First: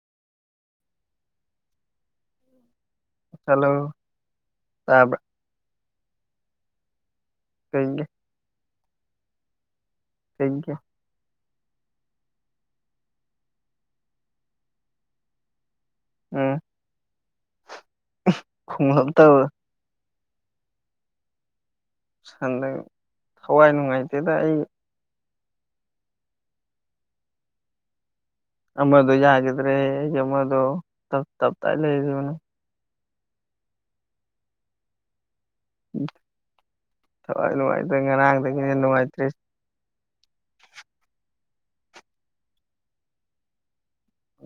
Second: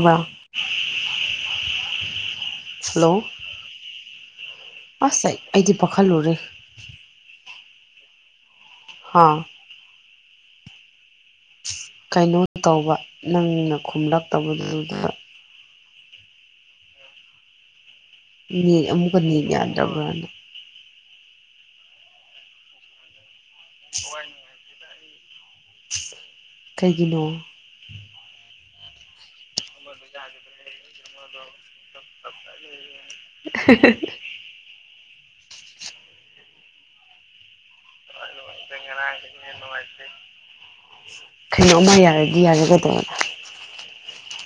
ꯋꯥ hello hello ꯇꯥꯕ꯭ꯔꯥ ꯑꯁ ꯑꯩꯗꯤ ꯄꯥꯈꯠꯂꯨꯔꯦ ꯀꯩ [unintelligible] ꯍꯥ ꯊꯦꯡ ꯀꯦ ꯀꯩꯅꯣ ꯇꯧꯕ ꯅꯪꯅ ꯈꯨꯝꯂꯛꯇꯕꯗꯨꯗ ꯑ ꯑꯃꯨꯛꯀ ꯅꯅꯤ ꯌꯥꯗꯕ꯭ꯔꯅ ꯁꯟꯗ ꯊꯋꯥꯏ ꯅꯨꯡꯉꯥꯏꯇꯦꯗ ꯑꯩ ꯀꯩꯒꯤꯅꯣ ꯑꯃꯗꯣ ꯌꯥꯈꯤꯗ꯭ꯔꯦ ꯑꯩ ꯑꯃꯗꯣꯞ ꯇꯞꯇꯥꯏ ꯂꯩꯔꯤꯕꯅꯦ [inaudible] ꯎ ꯊꯋꯥꯏ ꯅꯨꯡꯉꯥꯏꯇ꯭ꯔꯦ ꯉꯔꯥꯡꯗꯒꯤ ꯍꯦꯟꯅ ꯅꯨꯡꯉꯥꯏꯇ꯭ꯔꯦ ꯀꯩꯅꯣꯝꯃ ꯌꯥꯔꯗꯤ ꯌꯥꯔꯒꯗ꯭ꯔꯗ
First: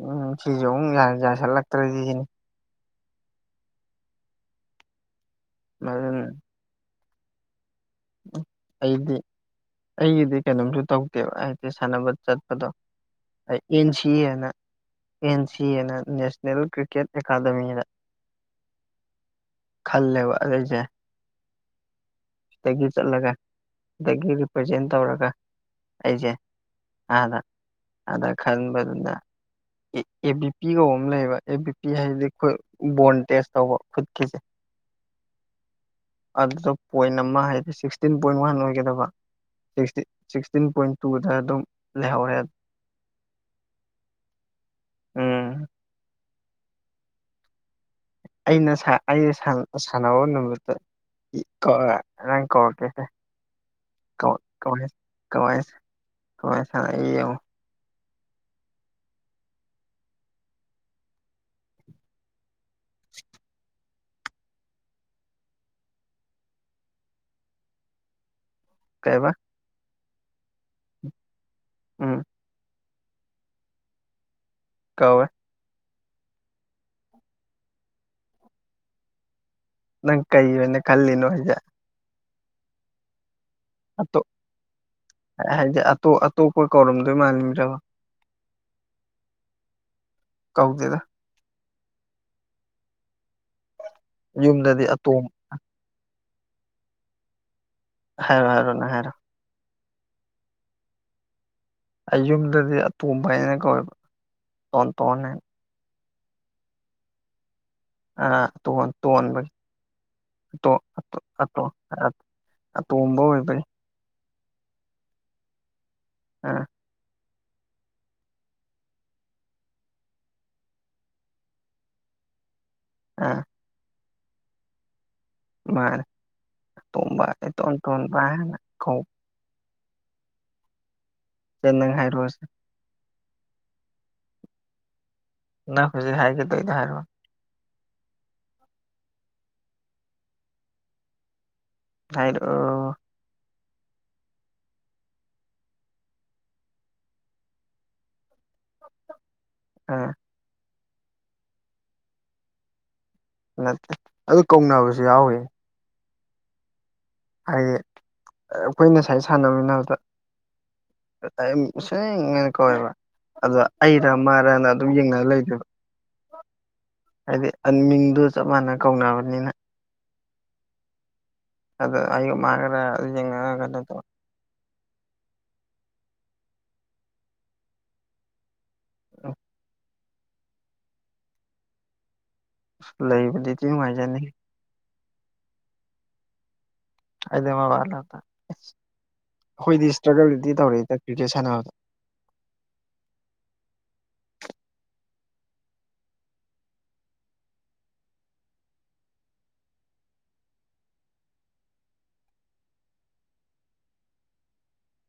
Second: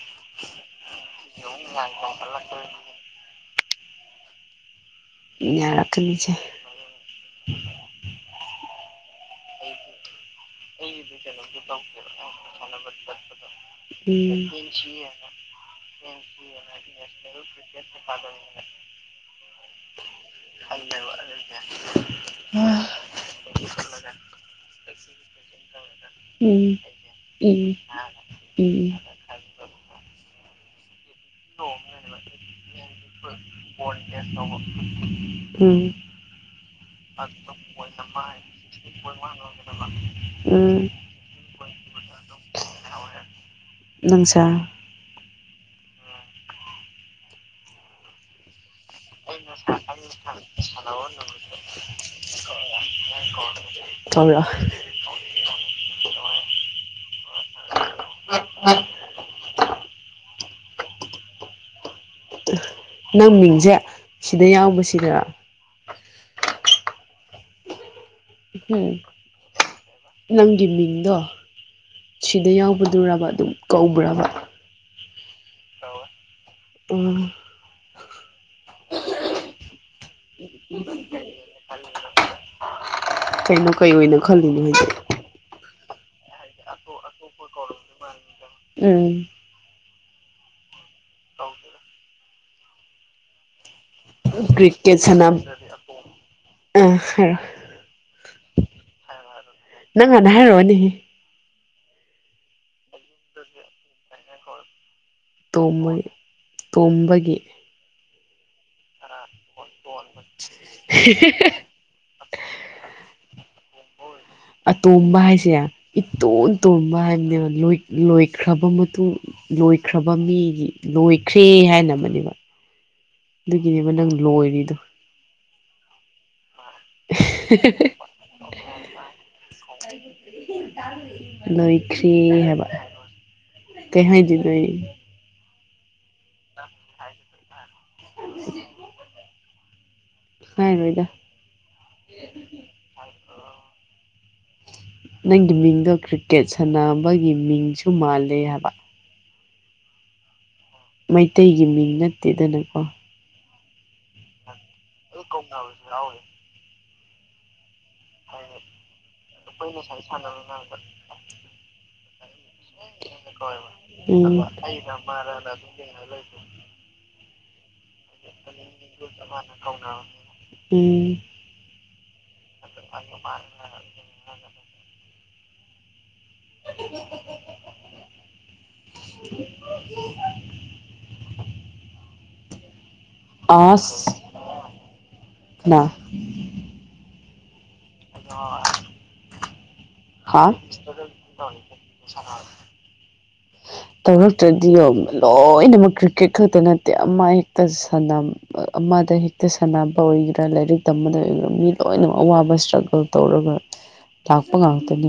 ꯎꯝ ꯁꯤꯁꯨꯦ ꯑꯃꯨꯛ ꯌꯥꯁꯜꯂꯛꯇ꯭ꯔꯗꯤ ꯁꯤꯅꯤ ꯑ ꯏ ꯃꯔꯝ ꯔꯀꯅꯤꯁ ꯑꯩꯗꯤ ꯑꯩꯒꯤꯗꯤ ꯀꯩꯅꯣꯝꯁꯨ ꯑꯩꯁꯨ ꯇꯧꯗꯦꯕ ꯍꯥꯏꯗꯤ ꯁꯥꯟꯅꯕ ꯑꯩ ꯆꯠꯄꯗꯣ ꯑꯩ ꯑꯗꯨꯖꯅꯇ ꯑꯦꯟ ꯁꯤ ꯑꯦꯅ ꯀ ꯑꯦꯟ ꯁꯤ ꯑꯦꯅ ꯁꯕꯄꯗ ꯅꯦꯁꯅꯦꯜ ꯀ꯭ꯔꯤꯀꯦꯠ ꯑꯦꯀꯥꯗꯃꯤꯗ ꯎꯝꯁꯤꯁꯤ [inaudible] ꯈꯜꯂꯦꯕ ꯑꯗꯨꯏꯁꯦ [inaudible] ꯗꯒꯤ ꯆꯠꯂ ꯗꯒꯤ ꯎꯝ ꯑꯗ ꯎꯝ ꯑꯗ ꯈꯕ ꯎꯝ ꯑꯗꯨꯗ ꯑꯦ ꯕꯤ ꯄꯤ ꯀꯧꯕ ꯑꯃ ꯂꯩꯌꯦꯕ ꯑꯦ ꯕꯤ ꯄꯤ ꯍꯥꯏꯗꯤ ꯑꯩꯈꯣꯏ ꯕꯣꯟ ꯇꯦꯁ ꯇꯧꯕꯠ ꯎꯝ ꯑꯗꯨꯗ ꯄꯣꯏꯟ ꯑꯃ ꯍꯥꯏꯗꯤ ꯁꯤꯛꯁꯇꯤꯟ ꯄꯣꯏꯟ ꯋꯥꯟ ꯑꯣꯏꯒꯗ ꯁꯤꯛꯁꯇꯤ ꯁꯤꯛꯁꯇꯤꯟ ꯎꯝ ꯄꯣꯏꯟ ꯇꯨꯗ ꯑꯗꯨꯝ ꯂꯩꯍꯧꯔꯦ꯫ ꯅꯪꯁꯦ꯫ ꯎꯝ ꯑꯩꯅ ꯑꯩ ꯑꯩꯩꯅ ꯁꯥꯟꯅꯕ ꯁꯔꯀꯒꯤ ꯅꯨꯃꯤꯠꯇ ꯁꯅ ꯅꯪ ꯀꯧꯔꯛꯀꯦꯁꯦ [unintelligible] ꯊꯃꯦ [unintelligible] ꯀꯃꯥꯏꯁ ꯀꯋꯥꯥꯏ ꯁꯥꯅꯩ ꯌꯦꯡꯉꯣ ꯅꯪ ꯃꯤꯡꯁꯦ ꯁꯤꯗ ꯌꯥꯎꯕꯁꯤꯔꯥ ꯎꯝ ꯀꯩꯕ ꯅꯪꯒꯤ ꯃꯤꯡꯗꯣ ꯎꯝ ꯁꯤꯗ ꯌꯥꯎꯕꯗꯨꯔꯕ ꯑꯗꯨꯝ ꯀꯧꯕ꯭ꯔꯕ ꯀꯋꯦ ꯑ ꯅꯪ ꯀꯩꯕꯅꯦ ꯀꯜꯂꯤꯅꯣꯖ ꯀꯩꯅꯣ ꯀꯩ ꯑꯣꯏꯅ ꯈꯜꯂꯤꯅꯣ ꯍꯥꯏꯗꯤꯛ ꯍꯥꯏꯗꯤ ꯑꯇꯣꯞ ꯑꯇꯣꯞꯄ ꯀꯧꯔꯝꯗꯣꯏ ꯃꯥꯂꯝꯗ꯭ꯔꯕ ꯍ ꯎꯝ ꯀꯧꯗꯦꯗ꯫ ꯍꯥꯎ [unintelligible] ꯌꯨꯝꯗꯗꯤ ꯀꯔꯤꯀꯦꯠ ꯑꯇꯣꯝ ꯁꯅꯝ ꯑ ꯍꯥꯢꯔꯛꯑꯣ ꯍꯥꯏꯔꯣ ꯍꯥꯏꯔꯣ ꯅꯪ ꯍꯥꯏꯔꯣ ꯅꯪ ꯍꯥꯟꯅ ꯍꯥꯏꯔꯣꯅꯤꯍꯦ ꯑꯩ ꯌꯨꯝꯗꯗꯤ ꯑꯇꯣꯝꯕ ꯍꯥꯏꯅ ꯀꯧꯋꯦꯕ ꯇꯣꯟ ꯇꯣꯟ ꯍꯥꯢꯅ ꯇꯣꯝꯕ ꯇꯣꯝꯕꯒꯤ ꯇꯣꯟꯕꯒꯤꯇꯣ [unintelligible] ꯑꯇꯣꯝꯕ ꯑꯣꯏꯕꯩ ꯑꯇꯣꯝꯕ ꯍꯥꯏꯁꯦ ꯏꯇꯣꯟ ꯑꯥ ꯇꯣꯕ ꯍꯥꯏꯕꯅꯦꯕ ꯂꯣꯏꯈ꯭ꯔꯕ ꯃꯇꯨꯡ ꯂꯣꯏꯈ꯭ꯔꯕ ꯃꯤꯗꯤ ꯂꯣꯏꯈ꯭ꯔꯦ ꯍꯥꯏꯅ ꯑꯃꯅꯦꯕ ꯑꯥ ꯑꯗꯨꯒꯤꯅꯦꯕ ꯅꯪ ꯂꯣꯏꯔꯤꯗꯣ ꯃꯥꯅꯦ ꯇꯣꯝꯕ ꯑꯦꯇꯣꯟ ꯇꯣꯟꯕ ꯍꯥꯢꯅ ꯀꯧꯕ ꯅꯪ ꯂꯣꯏꯈ꯭ꯔꯦ ꯍꯥꯏꯔꯛꯑꯣꯁꯦ ꯍꯥꯏꯕ ꯀꯍꯥꯢꯗꯨꯗꯣꯏꯅꯣ ꯑꯩ ꯅꯪ ꯍꯧꯖꯤꯛ ꯍꯥꯏꯒꯦ ꯊꯧꯔꯤꯗꯣ ꯍꯥꯏꯔꯛ ꯑꯣꯅꯦ ꯑꯗꯨ [unintelligible] ꯍꯥꯏꯔꯣꯏꯗ ꯍꯥꯢꯔꯛ ꯑꯣ ꯅꯪꯒꯤ ꯃꯤꯡꯗꯣ ꯀ꯭ꯔꯤꯀꯦꯠ ꯁꯥꯟꯅꯕꯒꯤ ꯃꯤꯡꯁꯨ ꯃꯥꯂꯦ ꯍꯥꯏꯕ ꯑꯥ ꯃꯩꯇꯩꯒꯤ ꯃꯤꯡ ꯅꯠꯇꯦꯗꯅꯀꯣ ꯅꯠꯇꯦ ꯑꯗꯨ ꯀꯧꯅꯕꯁꯨ ꯌꯥꯎꯋꯦ ꯌꯥꯥꯎꯦ [unintelligible] ꯍꯥꯏꯌꯦ ꯑꯩꯈꯣꯏ ꯉꯁꯥꯏ ꯁꯥꯟꯅꯃꯤꯟꯅꯕꯗ [unintelligible] ꯀꯧꯋꯦꯕ ꯑꯗ ꯑꯩꯔ ꯎꯝ ꯃꯥꯔꯅ ꯑꯗꯨꯝ ꯌꯦꯡꯅꯔ ꯂꯩꯗꯦꯕ [inaudible] ꯍꯥꯏꯗꯤ ꯃꯤꯡꯗꯣ ꯆꯞ ꯃꯥꯟꯅ ꯀꯧꯅꯕꯅꯤꯅ ꯎꯝ ꯑꯗ ꯑꯒ ꯃꯥꯒꯔ ꯌꯦꯡ ꯀꯩꯅꯣ [unintelligible] [unintelligible] ꯑ ꯂꯩꯕꯗꯤꯗꯤ ꯅꯨꯡꯉꯥꯏꯖꯅꯤ ꯑ [inaudible] ꯑꯩꯗ ꯃꯕꯥꯂꯗ ꯑꯩꯈꯣꯏꯗꯤ ꯏꯁꯇ꯭ꯔꯒꯜꯗꯤ ꯇꯧꯔꯛꯦꯗ ꯀ꯭ꯔꯤꯀꯦꯠ ꯁꯥꯟꯅꯕꯗ ꯃꯁꯥ [inaudible] ꯇꯧꯔꯛꯇ꯭ꯔꯗꯤ ꯂꯣꯏꯅꯃꯛ ꯀ꯭ꯔꯤꯛꯀꯦꯠ ꯈꯛꯇ ꯅꯠꯇꯦ ꯑꯃ ꯍꯦꯛꯇ ꯁꯅꯝ ꯑꯃꯗ ꯍꯦꯛꯇ ꯁꯥꯟꯅꯕ ꯑꯣꯏꯒꯦꯔꯥ ꯂꯥꯏꯔꯤꯛ ꯇꯝꯕꯗ ꯑꯣꯏꯒꯦꯔꯥ ꯃꯤ ꯂꯣꯏꯅꯃꯛ ꯑꯋꯥꯕ ꯏꯁꯇ꯭ꯔꯒꯜ ꯇꯧꯔꯒ ꯂꯥꯛꯄ ꯉꯥꯛꯇꯅꯤ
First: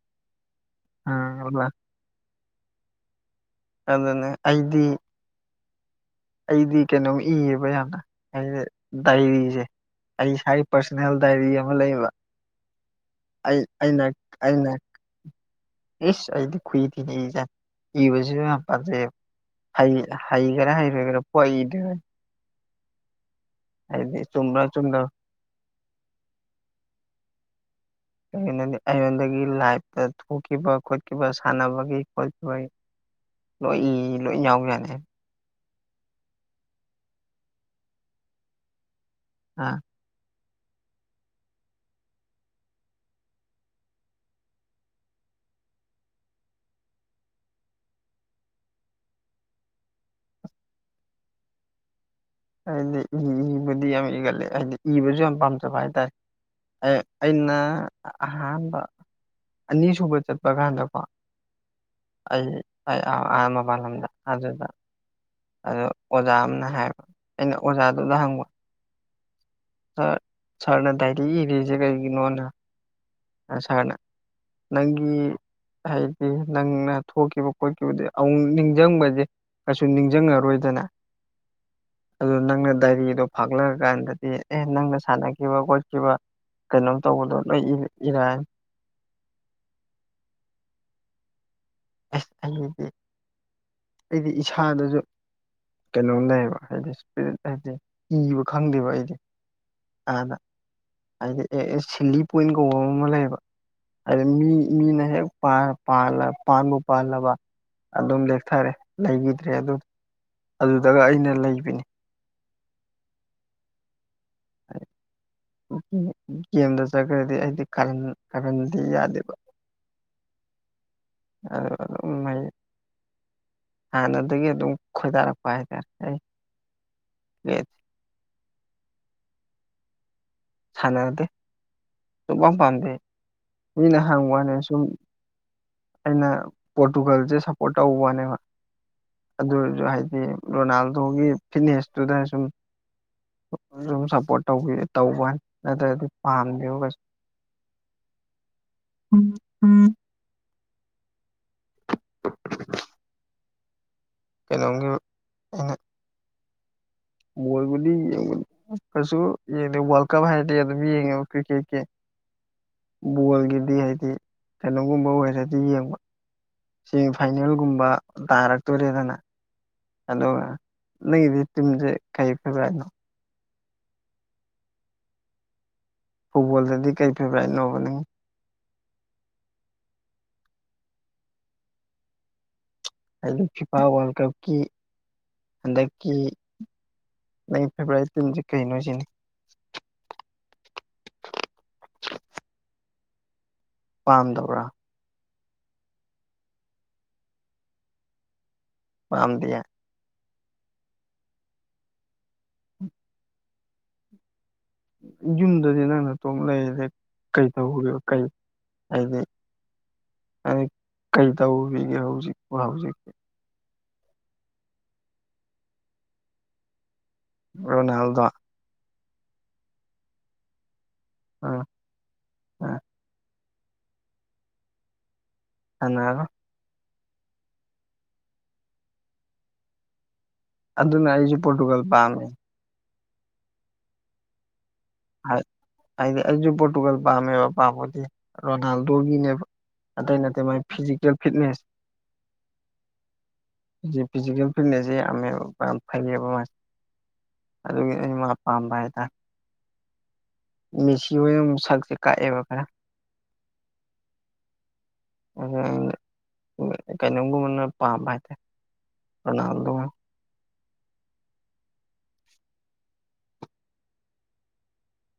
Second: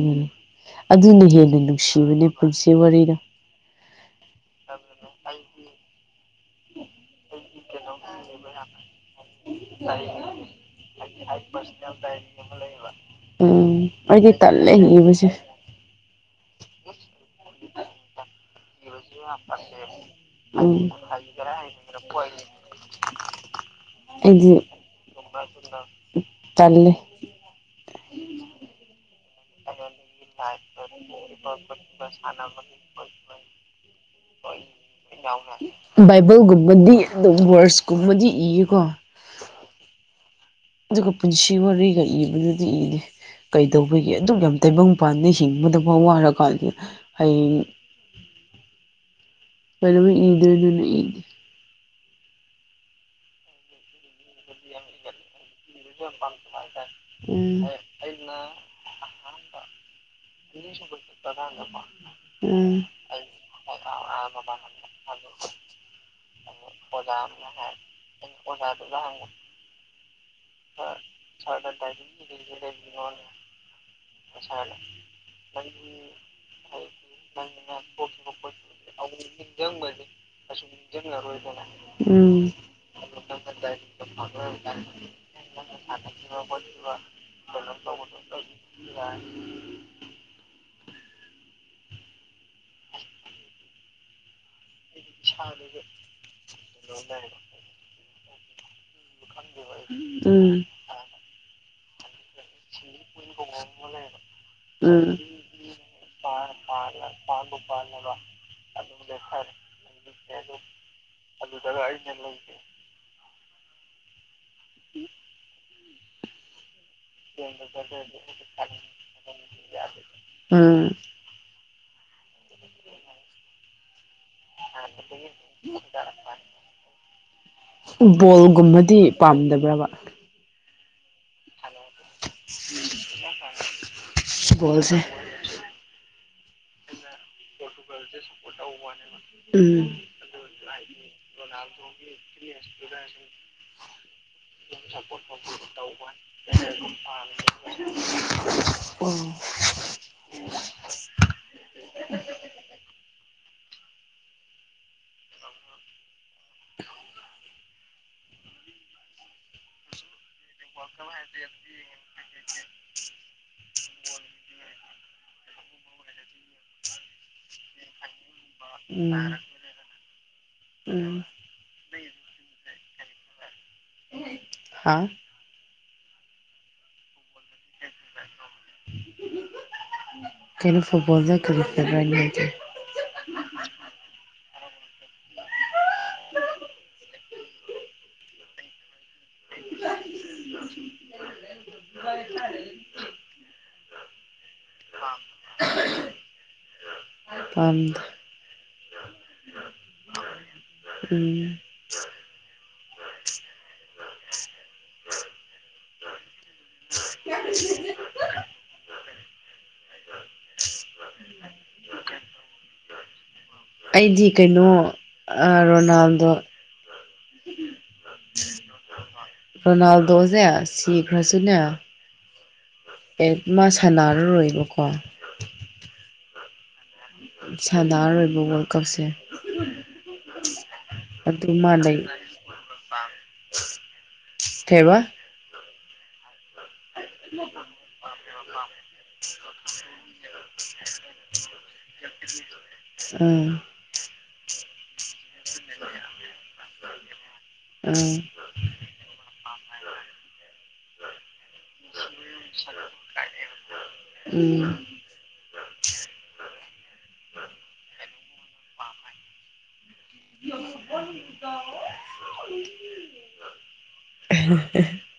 ꯑꯗꯨꯅ ꯍꯦꯟꯅ ꯑ ꯅꯨꯡꯁꯤꯕꯗꯤ ꯄꯨꯟꯁꯤ ꯋꯥꯔꯤꯗꯨ ꯑꯗꯨꯅꯦ ꯑꯩꯗꯤ ꯑꯩꯗꯤ ꯀꯩꯅꯣꯝ ꯏꯌꯦꯕ ꯌꯥꯝꯅ ꯍꯥꯢꯗꯤ ꯗꯥꯏꯔꯤꯁꯦ ꯑꯩ ꯏꯁꯥꯥꯏꯒꯤ ꯄꯥꯔꯁꯣꯅꯦꯜ ꯗꯥꯏꯔꯤ ꯑꯃ ꯂꯩꯕ ꯑꯩ ꯎꯝ ꯑꯩꯗꯤ ꯇꯜꯂꯦ [unintelligible] ꯑꯦꯁ ꯑꯩꯗꯤ ꯈꯨꯏ ꯊꯤꯅ ꯏꯖꯥꯅꯤ ꯏꯕꯖꯨ ꯌꯥꯝ [unintelligible] ꯍꯩꯒꯦꯔꯥ ꯍꯥꯏ ꯍꯥꯏ ꯀꯔ ꯍꯥꯏ ꯍꯥꯏꯗꯤ [unintelligible] ꯑꯩꯗꯤ ꯆꯨꯝꯕ꯭ꯔꯥ ꯆꯨꯝꯗꯕ꯭ꯔꯥ ꯇꯜꯂꯦ [unintelligible] ꯑꯩꯉꯣꯟꯗꯒꯤ ꯂꯥꯏꯐꯇ ꯊꯣꯛꯈꯤꯕ ꯈꯣꯠꯈꯤꯕ ꯁꯥꯟꯅꯕꯒꯤ ꯈꯣꯠꯈꯤꯕꯒꯤ ꯂꯣꯏ ꯂꯣꯏ ꯌꯥꯎꯕ ꯌꯥꯗꯦ ꯕꯥꯏꯕꯜꯒꯨꯝꯕꯗꯤ ꯑꯗꯨꯝ ꯋꯥꯔꯁꯀꯨꯝꯕꯗꯤ ꯏꯌꯦꯀꯣ ꯑꯥ ꯑꯗꯨꯒ ꯄꯨꯟꯁꯤ ꯋꯥꯔꯤꯒ ꯏꯕꯗꯨꯗꯤ ꯏꯗꯦ ꯀꯩꯗꯧꯕꯒꯤ ꯑꯗꯨꯛ ꯌꯥꯝ ꯇꯩꯕꯪꯄꯥꯟꯅ ꯍꯤꯡꯕꯗꯕꯨ ꯋꯥꯔꯀꯥꯟꯗ ꯍꯌꯦꯡ ꯀꯩꯗꯧꯕꯩ ꯏꯗꯣꯏꯅꯣꯅꯦ ꯏꯗꯦ ꯑꯩꯗꯤ ꯏꯕꯗꯤ ꯌꯥꯝ ꯏꯒꯟꯂꯦ ꯍꯥꯏꯗꯤ ꯏꯕꯨꯁꯨ ꯌꯥꯝ ꯄꯥꯝꯖꯩ ꯑꯗꯨ ꯍꯥꯏꯇꯥꯔꯦ ꯑꯩꯅ ꯎꯝ ꯑꯍꯥꯟꯕ ꯑꯅꯤꯁꯨꯕ ꯆꯠꯄ ꯀꯥꯟꯗꯀꯣ ꯑ [inaudible] ꯑꯩ ꯑꯥꯥ ꯃꯄꯥꯟ ꯂꯝꯗ ꯑꯗꯨꯗ ꯑꯗꯨ ꯑꯣꯖꯥ ꯑꯃꯅ ꯍꯥꯏꯕ ꯑꯩꯅ ꯑꯣꯖꯥꯗꯨꯗ ꯍꯪꯕ ꯐ ꯑꯗꯨꯗꯪ [inaudible] ꯁꯥꯔ ꯁꯥꯔꯅ ꯗꯥꯏꯔꯤ ꯏꯔꯤꯁꯦ ꯀꯩꯒꯤꯅꯣꯅ [inaudible] ꯁꯥꯔꯅ ꯅꯪꯒꯤ ꯍꯥꯏꯗꯤ ꯅꯪꯅ ꯊꯣꯛꯈꯤꯕ ꯈꯣꯠꯈꯤꯕꯗꯤ ꯑꯃꯣꯛ ꯅꯤꯡꯁꯤꯡꯕꯁꯦ ꯀꯩꯁꯨ ꯅꯤꯡꯁꯤꯡꯉꯔꯣꯏꯗꯅ ꯑꯗꯨ ꯅꯪꯅ ꯗꯥꯏꯔꯤꯗꯣ ꯐꯥꯥꯛꯂꯛꯑꯀꯥꯟꯗ ꯗꯤ ꯑꯦ ꯅꯪꯅ ꯁꯥꯟꯅꯈꯤꯕ ꯈꯣꯠꯈꯤꯕ ꯀꯩꯅꯣꯝ ꯇꯧꯕꯗꯣ ꯂꯣꯏ ꯏꯔꯛꯑꯥꯅꯤ ꯌꯥ [inaudible] ꯑꯁ ꯑꯗꯨꯗꯤ ꯑꯩꯗꯤ ꯏꯁꯥꯗꯁꯨ ꯀꯩꯅꯣꯅꯦꯌꯦꯕ ꯍꯥꯏꯗꯤ ꯏꯁꯄꯤꯔꯤꯠ ꯍꯥꯏꯗꯤ ꯀꯤꯕ ꯈꯪꯗꯦꯕ ꯑꯩꯗꯤ ꯍꯥꯟꯅ ꯎꯝ ꯍꯥꯏꯗꯤ ꯑꯦ ꯑꯦ ꯁꯤꯂꯤ ꯄꯣꯏꯟ ꯀꯧꯕ ꯑꯃ ꯂꯩꯌꯦꯕ ꯍꯥꯏ ꯃꯤ ꯃꯤꯅ ꯍꯦꯛ ꯄꯥꯟꯕꯕꯨ ꯄꯥꯜꯂꯕ ꯑꯗꯨꯝ ꯂꯦꯛꯊꯔꯦ ꯂꯩꯈꯤꯗ꯭ꯔꯦ ꯑꯗꯨ ꯣ ꯑꯗꯨꯗꯒ ꯑꯩꯅ ꯑꯗꯨ ꯇꯔ ꯂꯩꯕꯅꯤ ꯍꯥꯏꯅꯅꯦ [unintelligible] ꯎꯝ ꯒꯦꯝꯗ ꯆꯠꯈ꯭ꯔꯗꯤ ꯑꯩꯗꯤ ꯈ ꯈꯥꯍꯟꯗꯤ ꯌꯥꯗꯦꯕ ꯎꯝ ꯑꯗꯨꯒ ꯑꯗꯨꯝ ꯍꯩ ꯍꯥꯟꯅꯗꯒꯤ ꯑꯗꯨꯝ ꯈꯣꯏꯗꯥꯔꯄ ꯍꯥꯏ ꯇꯥꯔꯦ ꯕꯣꯜꯒꯨꯝꯕꯗꯤ ꯄꯥꯝꯗꯕ꯭ꯔꯕ ꯁꯥꯟꯅꯔꯗꯦ ꯁꯨꯝꯄꯥꯝ ꯄꯥꯝꯗꯦ ꯃꯤꯅ ꯍꯥꯡꯕ ꯋꯥꯅ ꯁꯨꯝ ꯕꯣꯜꯁꯦ ꯑꯩꯅ ꯄꯣꯔꯇꯨꯒꯜꯁꯦ ꯁꯞꯄꯣꯔꯠ ꯇꯧꯕꯅꯦꯕ ꯑꯗꯨꯔꯁꯨ ꯎꯝ ꯍꯥꯏꯗꯤ ꯔꯣꯅꯥꯜꯗꯣꯒꯤ ꯐꯤꯠꯅꯦꯁ ꯁꯨꯝ ꯁꯁ ꯁꯞꯄꯣꯔꯠ ꯇꯧꯕꯤ ꯇꯧꯕꯅꯤ ꯅꯠꯇ꯭ꯔꯗꯤ ꯄ ꯄꯥꯝꯗꯦꯕ ꯀꯩꯁꯨ ꯇ ꯑꯣ ꯑ ꯀꯩꯅꯣꯝꯒꯤ ꯑꯩꯅ [unintelligible] ꯃꯣꯏꯒꯗꯤ ꯀꯁꯨꯁꯨ [unintelligible] ꯌꯦꯗꯤ ꯋꯥꯔꯜ ꯀꯞ ꯍꯥꯏꯔꯗꯤ ꯑꯗꯨꯝ ꯌꯦꯡꯉꯦꯕ ꯀ꯭ꯔꯤꯀꯦꯠꯀꯤ ꯕꯣꯜꯒꯤꯗꯤ ꯍꯥꯏꯗꯤ ꯀꯩꯅꯣꯒꯨꯝꯕ ꯑꯣꯏꯔꯗꯤ ꯌꯦꯡꯕ ꯁꯤꯃꯤꯐꯥꯏꯅꯦꯜꯒꯨꯝꯕ ꯇꯥꯔꯛꯇꯣꯔꯦꯗꯅ ꯑ [inaudible] ꯑꯗꯨꯒ ꯅꯪꯒꯤꯗꯤ ꯇꯤꯝꯁꯦ ꯀꯔꯤ ꯐꯦꯕꯣꯔꯥꯏꯠꯅꯣ ꯍꯥ ꯐꯨꯠꯕꯣꯜꯗꯗꯤ ꯀꯩ ꯐꯦꯕꯣꯔꯥꯏꯠꯅꯣꯕ ꯅꯪ ꯑꯣ [inaudible] ꯀꯩꯅꯩꯅꯣ ꯐꯣ ꯀ ꯐꯅꯤ ꯍꯥꯏꯗꯤ ꯐꯤꯐꯥ ꯋꯥꯔꯜ ꯀꯞꯀꯤ ꯍꯟꯗꯛꯀꯤ ꯅꯪ ꯐꯦꯕꯋꯥꯔꯤ ꯇꯤꯟꯁꯦ ꯀꯩꯅꯣ ꯁꯤꯅꯤ [unintelligible] ꯍꯣꯏ ꯆꯔꯦ ꯄꯥꯝꯗꯕ꯭ꯔꯥ ꯄ ꯄꯝꯗ ꯎꯝ ꯌꯨꯝꯗꯗꯤ ꯅꯪꯅ ꯇꯣꯡ ꯂꯩꯔꯦ ꯀꯩ ꯇꯧ ꯀꯩ ꯍꯥꯏꯗꯤ ꯍꯥꯏ ꯀꯔꯤ ꯇꯧꯕꯤꯒꯦ ꯍꯧꯖꯤꯛꯀꯣ ꯍꯧꯖꯤꯛꯤ ꯑꯩꯗꯤ ꯀꯩꯅꯣ ꯔꯣꯅꯥꯜꯗꯣ ꯑꯣ ꯅꯜꯗ ꯔꯣꯅꯥꯜꯗꯣꯁꯦ ꯁꯤ ꯈ꯭ꯔꯁꯤꯅꯦ ꯎꯝ ꯎꯝ ꯑꯦꯠ ꯃꯥ ꯁꯥꯟꯅꯔꯔꯣꯏꯕꯀꯣ ꯑꯅꯥ ꯁꯥꯗꯥꯔꯣꯏꯕ ꯋꯥꯔꯜ ꯀꯞꯁꯦ [unintelligible] ꯑꯗꯨꯅ ꯑꯩꯁꯨ ꯑꯗꯨ ꯃꯥ ꯄꯣꯔꯇꯨꯒꯜ ꯂꯩ ꯄꯥꯝꯃꯦ ꯀꯩꯕ ꯍꯥꯏꯗꯤ ꯑꯩꯁꯨ ꯄꯣꯔꯇꯨꯒꯜ ꯄꯥꯝꯃꯦꯕ ꯄꯥꯝꯕꯗꯤ ꯔꯣꯅꯥꯜꯗꯣꯒꯤꯅꯦꯕ ꯑꯇꯩ ꯅꯠꯇꯦ ꯃꯥꯥꯏ ꯐꯤꯖꯤꯀꯦꯜ ꯐꯤꯠꯅꯦꯁ ꯎꯝ ꯐꯤꯖꯤꯀꯦꯜ ꯐꯤꯠꯅꯦꯁꯁꯦ ꯌꯥꯝꯃꯦꯕ ꯐꯩꯌꯦꯕ ꯃꯥꯁ ꯑꯗꯨꯒꯤ ꯑꯝꯕꯥꯏꯗ ꯑ ꯍꯥꯏ ꯃꯦꯁꯤ ꯑꯣꯏꯅ ꯁꯛꯁꯦ ꯀꯛꯑꯦꯕ ꯈꯔ ꯎꯝ ꯑꯗꯨ ꯀꯩꯅꯣꯝꯒꯨꯝꯕꯅ ꯄꯥꯝꯕ ꯍꯥꯏꯇꯥꯔꯦ ꯑꯅꯥꯜꯂ ꯌꯦ [unintelligible] ꯑ [unintelligible]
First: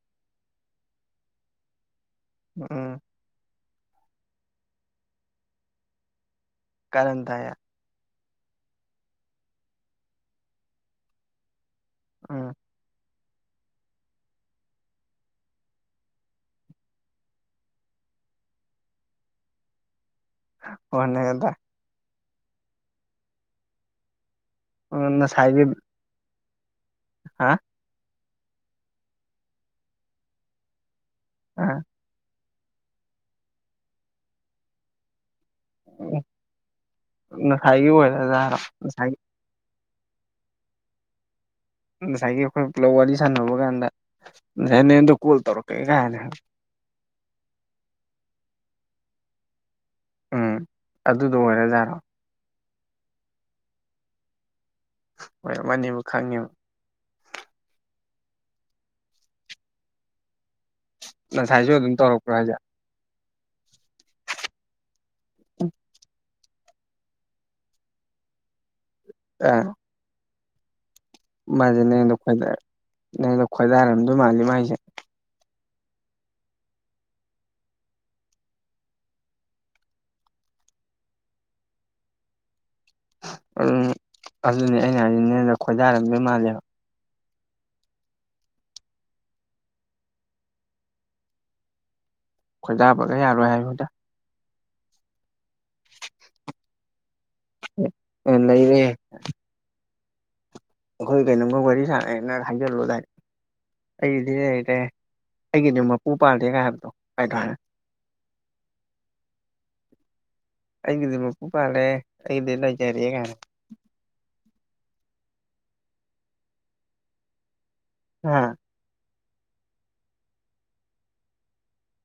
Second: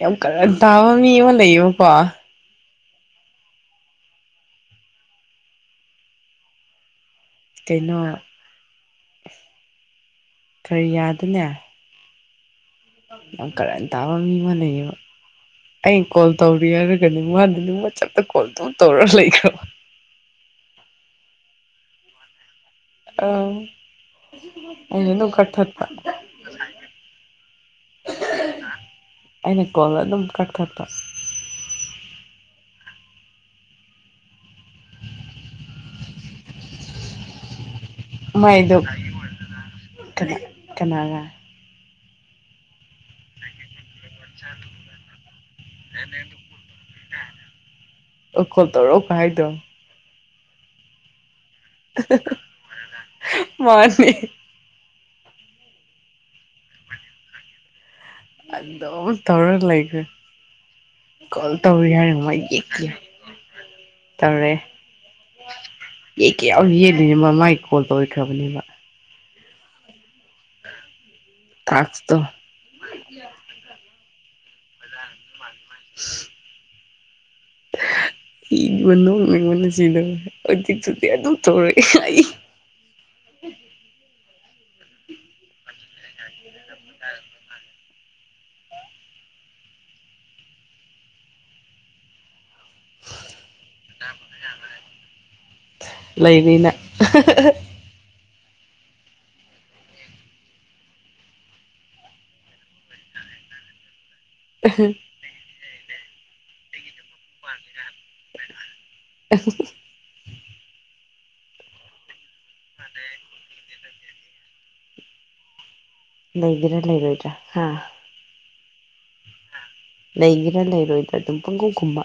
ꯌꯥꯝ ꯀꯔꯜ ꯇꯥꯕ ꯃꯤ ꯑꯃ ꯂꯩꯌꯦꯕꯀꯣ ꯎꯝ ꯀꯔꯟ ꯇ ꯀꯩꯅꯣ ꯈꯔꯤ ꯌꯥꯗꯅꯦ ꯑꯣ ꯌꯝ ꯀꯔꯜ ꯇꯥꯕ ꯃꯤ ꯑꯃ ꯂꯩꯔꯦ ꯑꯩ ꯀꯣꯜ ꯇꯧꯔꯤ ꯍꯥꯏꯔꯒꯅꯤ ꯋꯥꯗꯅꯤꯡ ꯃꯆꯇ ꯀꯣꯜ ꯑꯗꯨ ꯇꯧꯔ ꯂꯩꯈ꯭ꯔꯣ ꯋꯥꯅꯦꯛꯗ ꯑ ꯃ ꯅꯧ ꯀ ꯉꯁꯥꯏꯒꯤ ꯊꯠ [unintelligible] ꯍꯥ ꯑꯩꯅ ꯀꯣꯜ ꯑꯗꯨꯝ ꯀꯛ ꯊꯠꯄ ꯑ ꯉꯁꯥꯢꯒꯤ ꯑꯣꯢꯔꯦ ꯃꯥꯏꯗꯣ ꯀꯅꯥꯔ ꯉꯁꯥꯏꯒꯤ ꯑꯩꯈꯣꯏ ꯄꯨꯂꯞ ꯋꯥꯔꯤ ꯁꯥꯟꯅꯕ ꯀꯥꯟꯗ ꯉꯁꯥꯏ ꯅꯗꯣ ꯀꯣꯜ ꯇꯧꯔꯛꯀꯒꯦ ꯀꯥꯏꯅ ꯑꯣ ꯈꯣꯜ ꯇꯧꯔꯛꯕ ꯍꯥꯢꯗꯣ ꯎꯝ ꯑꯗꯨꯗ ꯑꯣꯏꯔꯖꯥꯔ ꯃꯥꯅꯤ [unintelligible] ꯍꯣꯏ ꯑꯃ ꯑꯅꯤꯕꯨ ꯈꯪꯉꯤꯕ ꯑꯗꯨ ꯇꯧꯔꯒ ꯂꯩꯒꯦ ꯀꯣꯜ ꯉꯁꯥꯏꯁꯨ ꯇꯧꯔꯤ ꯑꯗꯨꯝ ꯍꯥꯏꯔꯝ [unintelligible] ꯒ ꯇꯧꯔꯛꯄ꯭ꯔꯣ ꯍꯥꯏꯁꯦ ꯌꯦ ꯀ ꯇꯧꯔꯦ ꯌꯦ ꯀꯦ ꯌꯥꯝ ꯌꯦꯛꯗꯣꯏꯅꯦꯃꯥꯏꯒꯤ ꯀꯣꯜ ꯇꯧꯔꯈ꯭ꯔꯕꯅꯦꯕ ꯑ ꯃꯥꯁꯦ ꯅꯗꯣ ꯇꯥꯛꯁꯇꯣ ꯈꯗꯥ ꯅꯗꯣ ꯈꯣꯏꯗꯥꯔꯝꯗꯣꯏ ꯃꯥꯜꯂꯤ ꯃꯥꯥꯏꯁꯦ [inaudible] ꯏ ꯅꯣꯡ ꯑꯩꯉꯣꯟꯗ ꯁꯤꯗꯕ ꯑꯗꯨꯗꯤꯨꯗꯤ ꯑꯗꯨꯝ ꯇꯧꯔꯛꯑꯦ ꯑꯩ ꯎꯝ ꯑꯗꯨꯅꯦ ꯑꯩꯅ ꯍꯥꯏꯁꯤꯅꯦꯅ ꯈꯣꯏꯗꯥꯔꯝꯗ ꯃꯥꯜꯂꯦꯕ ꯑ ꯈꯣꯏꯗꯥꯕꯒ ꯌꯥꯔꯣꯏ ꯍꯥꯏꯕꯣꯏꯗ ꯂꯩꯕꯅ [unintelligible] ꯂꯩꯔꯦ ꯑꯩꯈꯣꯏ ꯀꯩꯅꯣꯝꯒ ꯋꯥꯔꯤ ꯁꯥꯟꯅꯦꯅ ꯍꯥꯏꯖꯜꯂꯨꯗꯥꯏ ꯑꯩꯗꯤ ꯂꯩꯔꯦ ꯑꯩꯒꯤꯗꯤ ꯃꯄꯨ ꯄꯥꯜꯗꯦꯒꯥꯏ ꯍꯥꯏꯕꯗꯣ ꯀꯥꯏꯗ ꯍꯥꯏꯔꯒꯦ [unintelligible] ꯑꯩꯒꯤꯗꯤ ꯃꯄꯨ ꯄꯥꯜꯂꯦ ꯑꯩꯗꯤ ꯂꯩꯖꯔꯦ ꯀꯥꯏꯅ ꯂꯩꯒꯦꯔ ꯂꯩꯔꯣꯏꯗꯔ ꯍꯥꯥ ꯎꯝ ꯂꯩꯒꯦꯔ ꯂꯩꯔꯣꯏꯗ꯭ꯔꯥ ꯑꯗꯨꯝ ꯄꯡꯈꯨꯝ ꯈꯨꯝꯕ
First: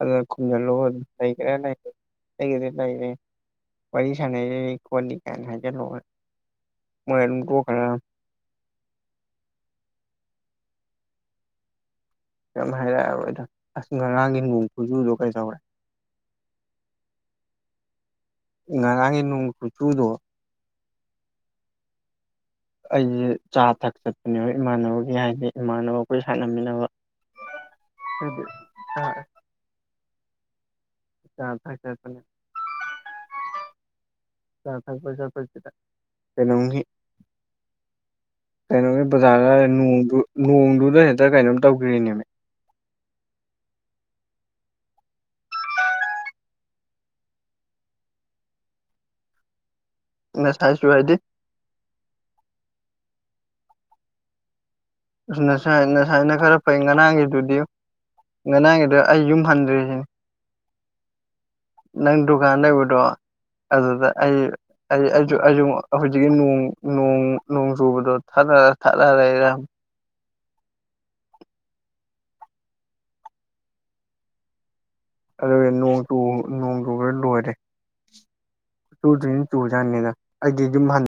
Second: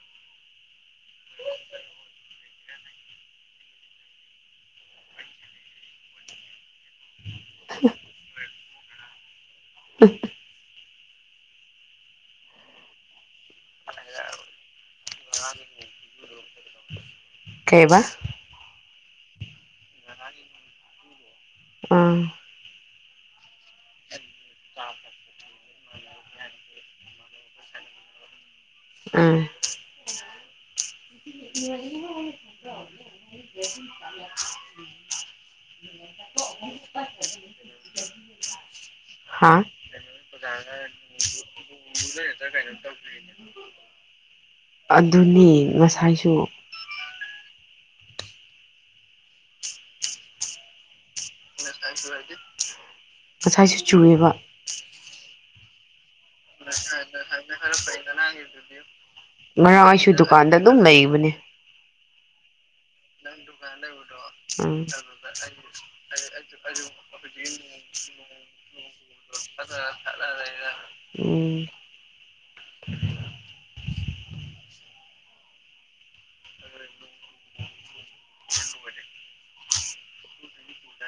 ꯑꯗꯨ ꯈꯨꯝꯖꯤꯜꯂꯨ ꯑꯗꯨꯝ ꯂꯩꯒꯦꯔ ꯂꯩꯔꯣꯏꯔ ꯑꯩꯒꯤꯗꯤ ꯂꯩꯔꯦ ꯋꯥꯔꯤ ꯁꯥꯟꯅꯩꯁꯤ ꯑꯩꯅꯤ ꯀꯥꯏꯅ ꯍꯥꯏꯖꯜꯂꯣ ꯃꯣꯏ ꯑꯗꯨꯝ ꯇꯣꯛꯈꯔꯗꯃꯦ ꯀꯩꯝ ꯍꯥꯏꯔꯛꯑꯔꯣꯏꯗꯃꯦ ꯑꯁ ꯉꯔꯥꯡꯒꯤ ꯅꯣꯡ ꯈꯨꯆꯨꯗꯣ ꯀꯩꯗꯧꯔꯦ ꯑꯣ ꯀꯩꯕ ꯉꯔꯥꯡꯒꯤ ꯅꯣꯡ ꯀꯨꯆꯨꯗꯣ ꯎꯝ ꯑꯩꯁꯦ ꯆꯥ ꯊꯛ ꯆꯠꯄꯅꯦꯕ ꯏꯃꯥꯟꯅꯕꯒꯤ ꯍꯥꯏꯗꯤ ꯏꯃꯥꯟꯅꯕ ꯑꯩꯈꯣꯏ ꯁꯥꯟꯅꯃꯤꯟꯅꯕ ꯑꯗꯨꯗꯤ [unintelligible] ꯎꯝ ꯆꯥ ꯊꯛ ꯆꯠꯄꯅꯦ [unintelligible] ꯆꯥ ꯊꯛꯄ ꯆꯠꯄꯁꯤꯗ ꯀꯩꯅꯣꯝꯒꯤ ꯀꯩꯅꯣꯒꯤ ꯕꯖꯥꯔ ꯍꯥ ꯑꯗꯋꯥꯏꯗ ꯅꯣꯡꯗꯨ ꯅꯣꯡꯗꯨꯗ ꯍꯦꯛꯇ ꯀꯩꯅꯣꯝ ꯇꯧꯒꯔꯤꯅꯦꯕ ꯀꯅ [unintelligible] ꯑꯗꯨꯅꯤ ꯉꯁꯥꯏꯁꯨ ꯅ ꯆꯥꯏꯁꯨ ꯍꯥꯏꯗꯤ [unintelligible] ꯉꯁꯥꯏꯁꯨ ꯆꯨꯌꯦꯕ ꯑ ꯉꯁꯥꯏ ꯉꯁꯥꯏꯅ ꯈꯔ ꯐꯩ ꯉꯔꯥꯡꯒꯤꯗꯨꯗꯤ ꯉꯔꯥꯡꯒꯤꯗꯨ ꯉꯔꯥꯡ ꯑꯩꯥꯁꯨ ꯗꯨꯀꯥꯟꯗ ꯑꯗꯨꯝ ꯂꯩꯕꯅꯦ ꯅꯪ ꯗꯨꯀꯥꯟ ꯂꯩꯕꯗꯣ ꯑꯗꯨꯗ ꯑꯩ ꯎꯝ ꯑꯩ ꯑꯩꯖꯨ ꯑꯩꯖꯨ ꯑꯃꯨꯛ ꯍꯧꯖꯤꯛꯀꯤ ꯅꯣꯡ ꯅꯣꯡ ꯅꯣꯡ ꯆꯨꯕꯗꯣ ꯊꯗꯔ ꯊꯠꯂ ꯂꯩꯔ [inaudible] ꯊꯠꯂ ꯂꯩꯔ ꯎꯝ ꯎ [unintelligible] ꯑꯗꯨꯒ ꯅꯣꯡ ꯅꯣꯡ ꯆꯨꯕꯒ ꯂꯣꯏꯔꯦ ꯇꯨ ꯇ ꯇꯨ ꯌꯥꯅꯦꯗ ꯑꯩꯥꯗꯤ ꯌꯨꯝ ꯍꯜ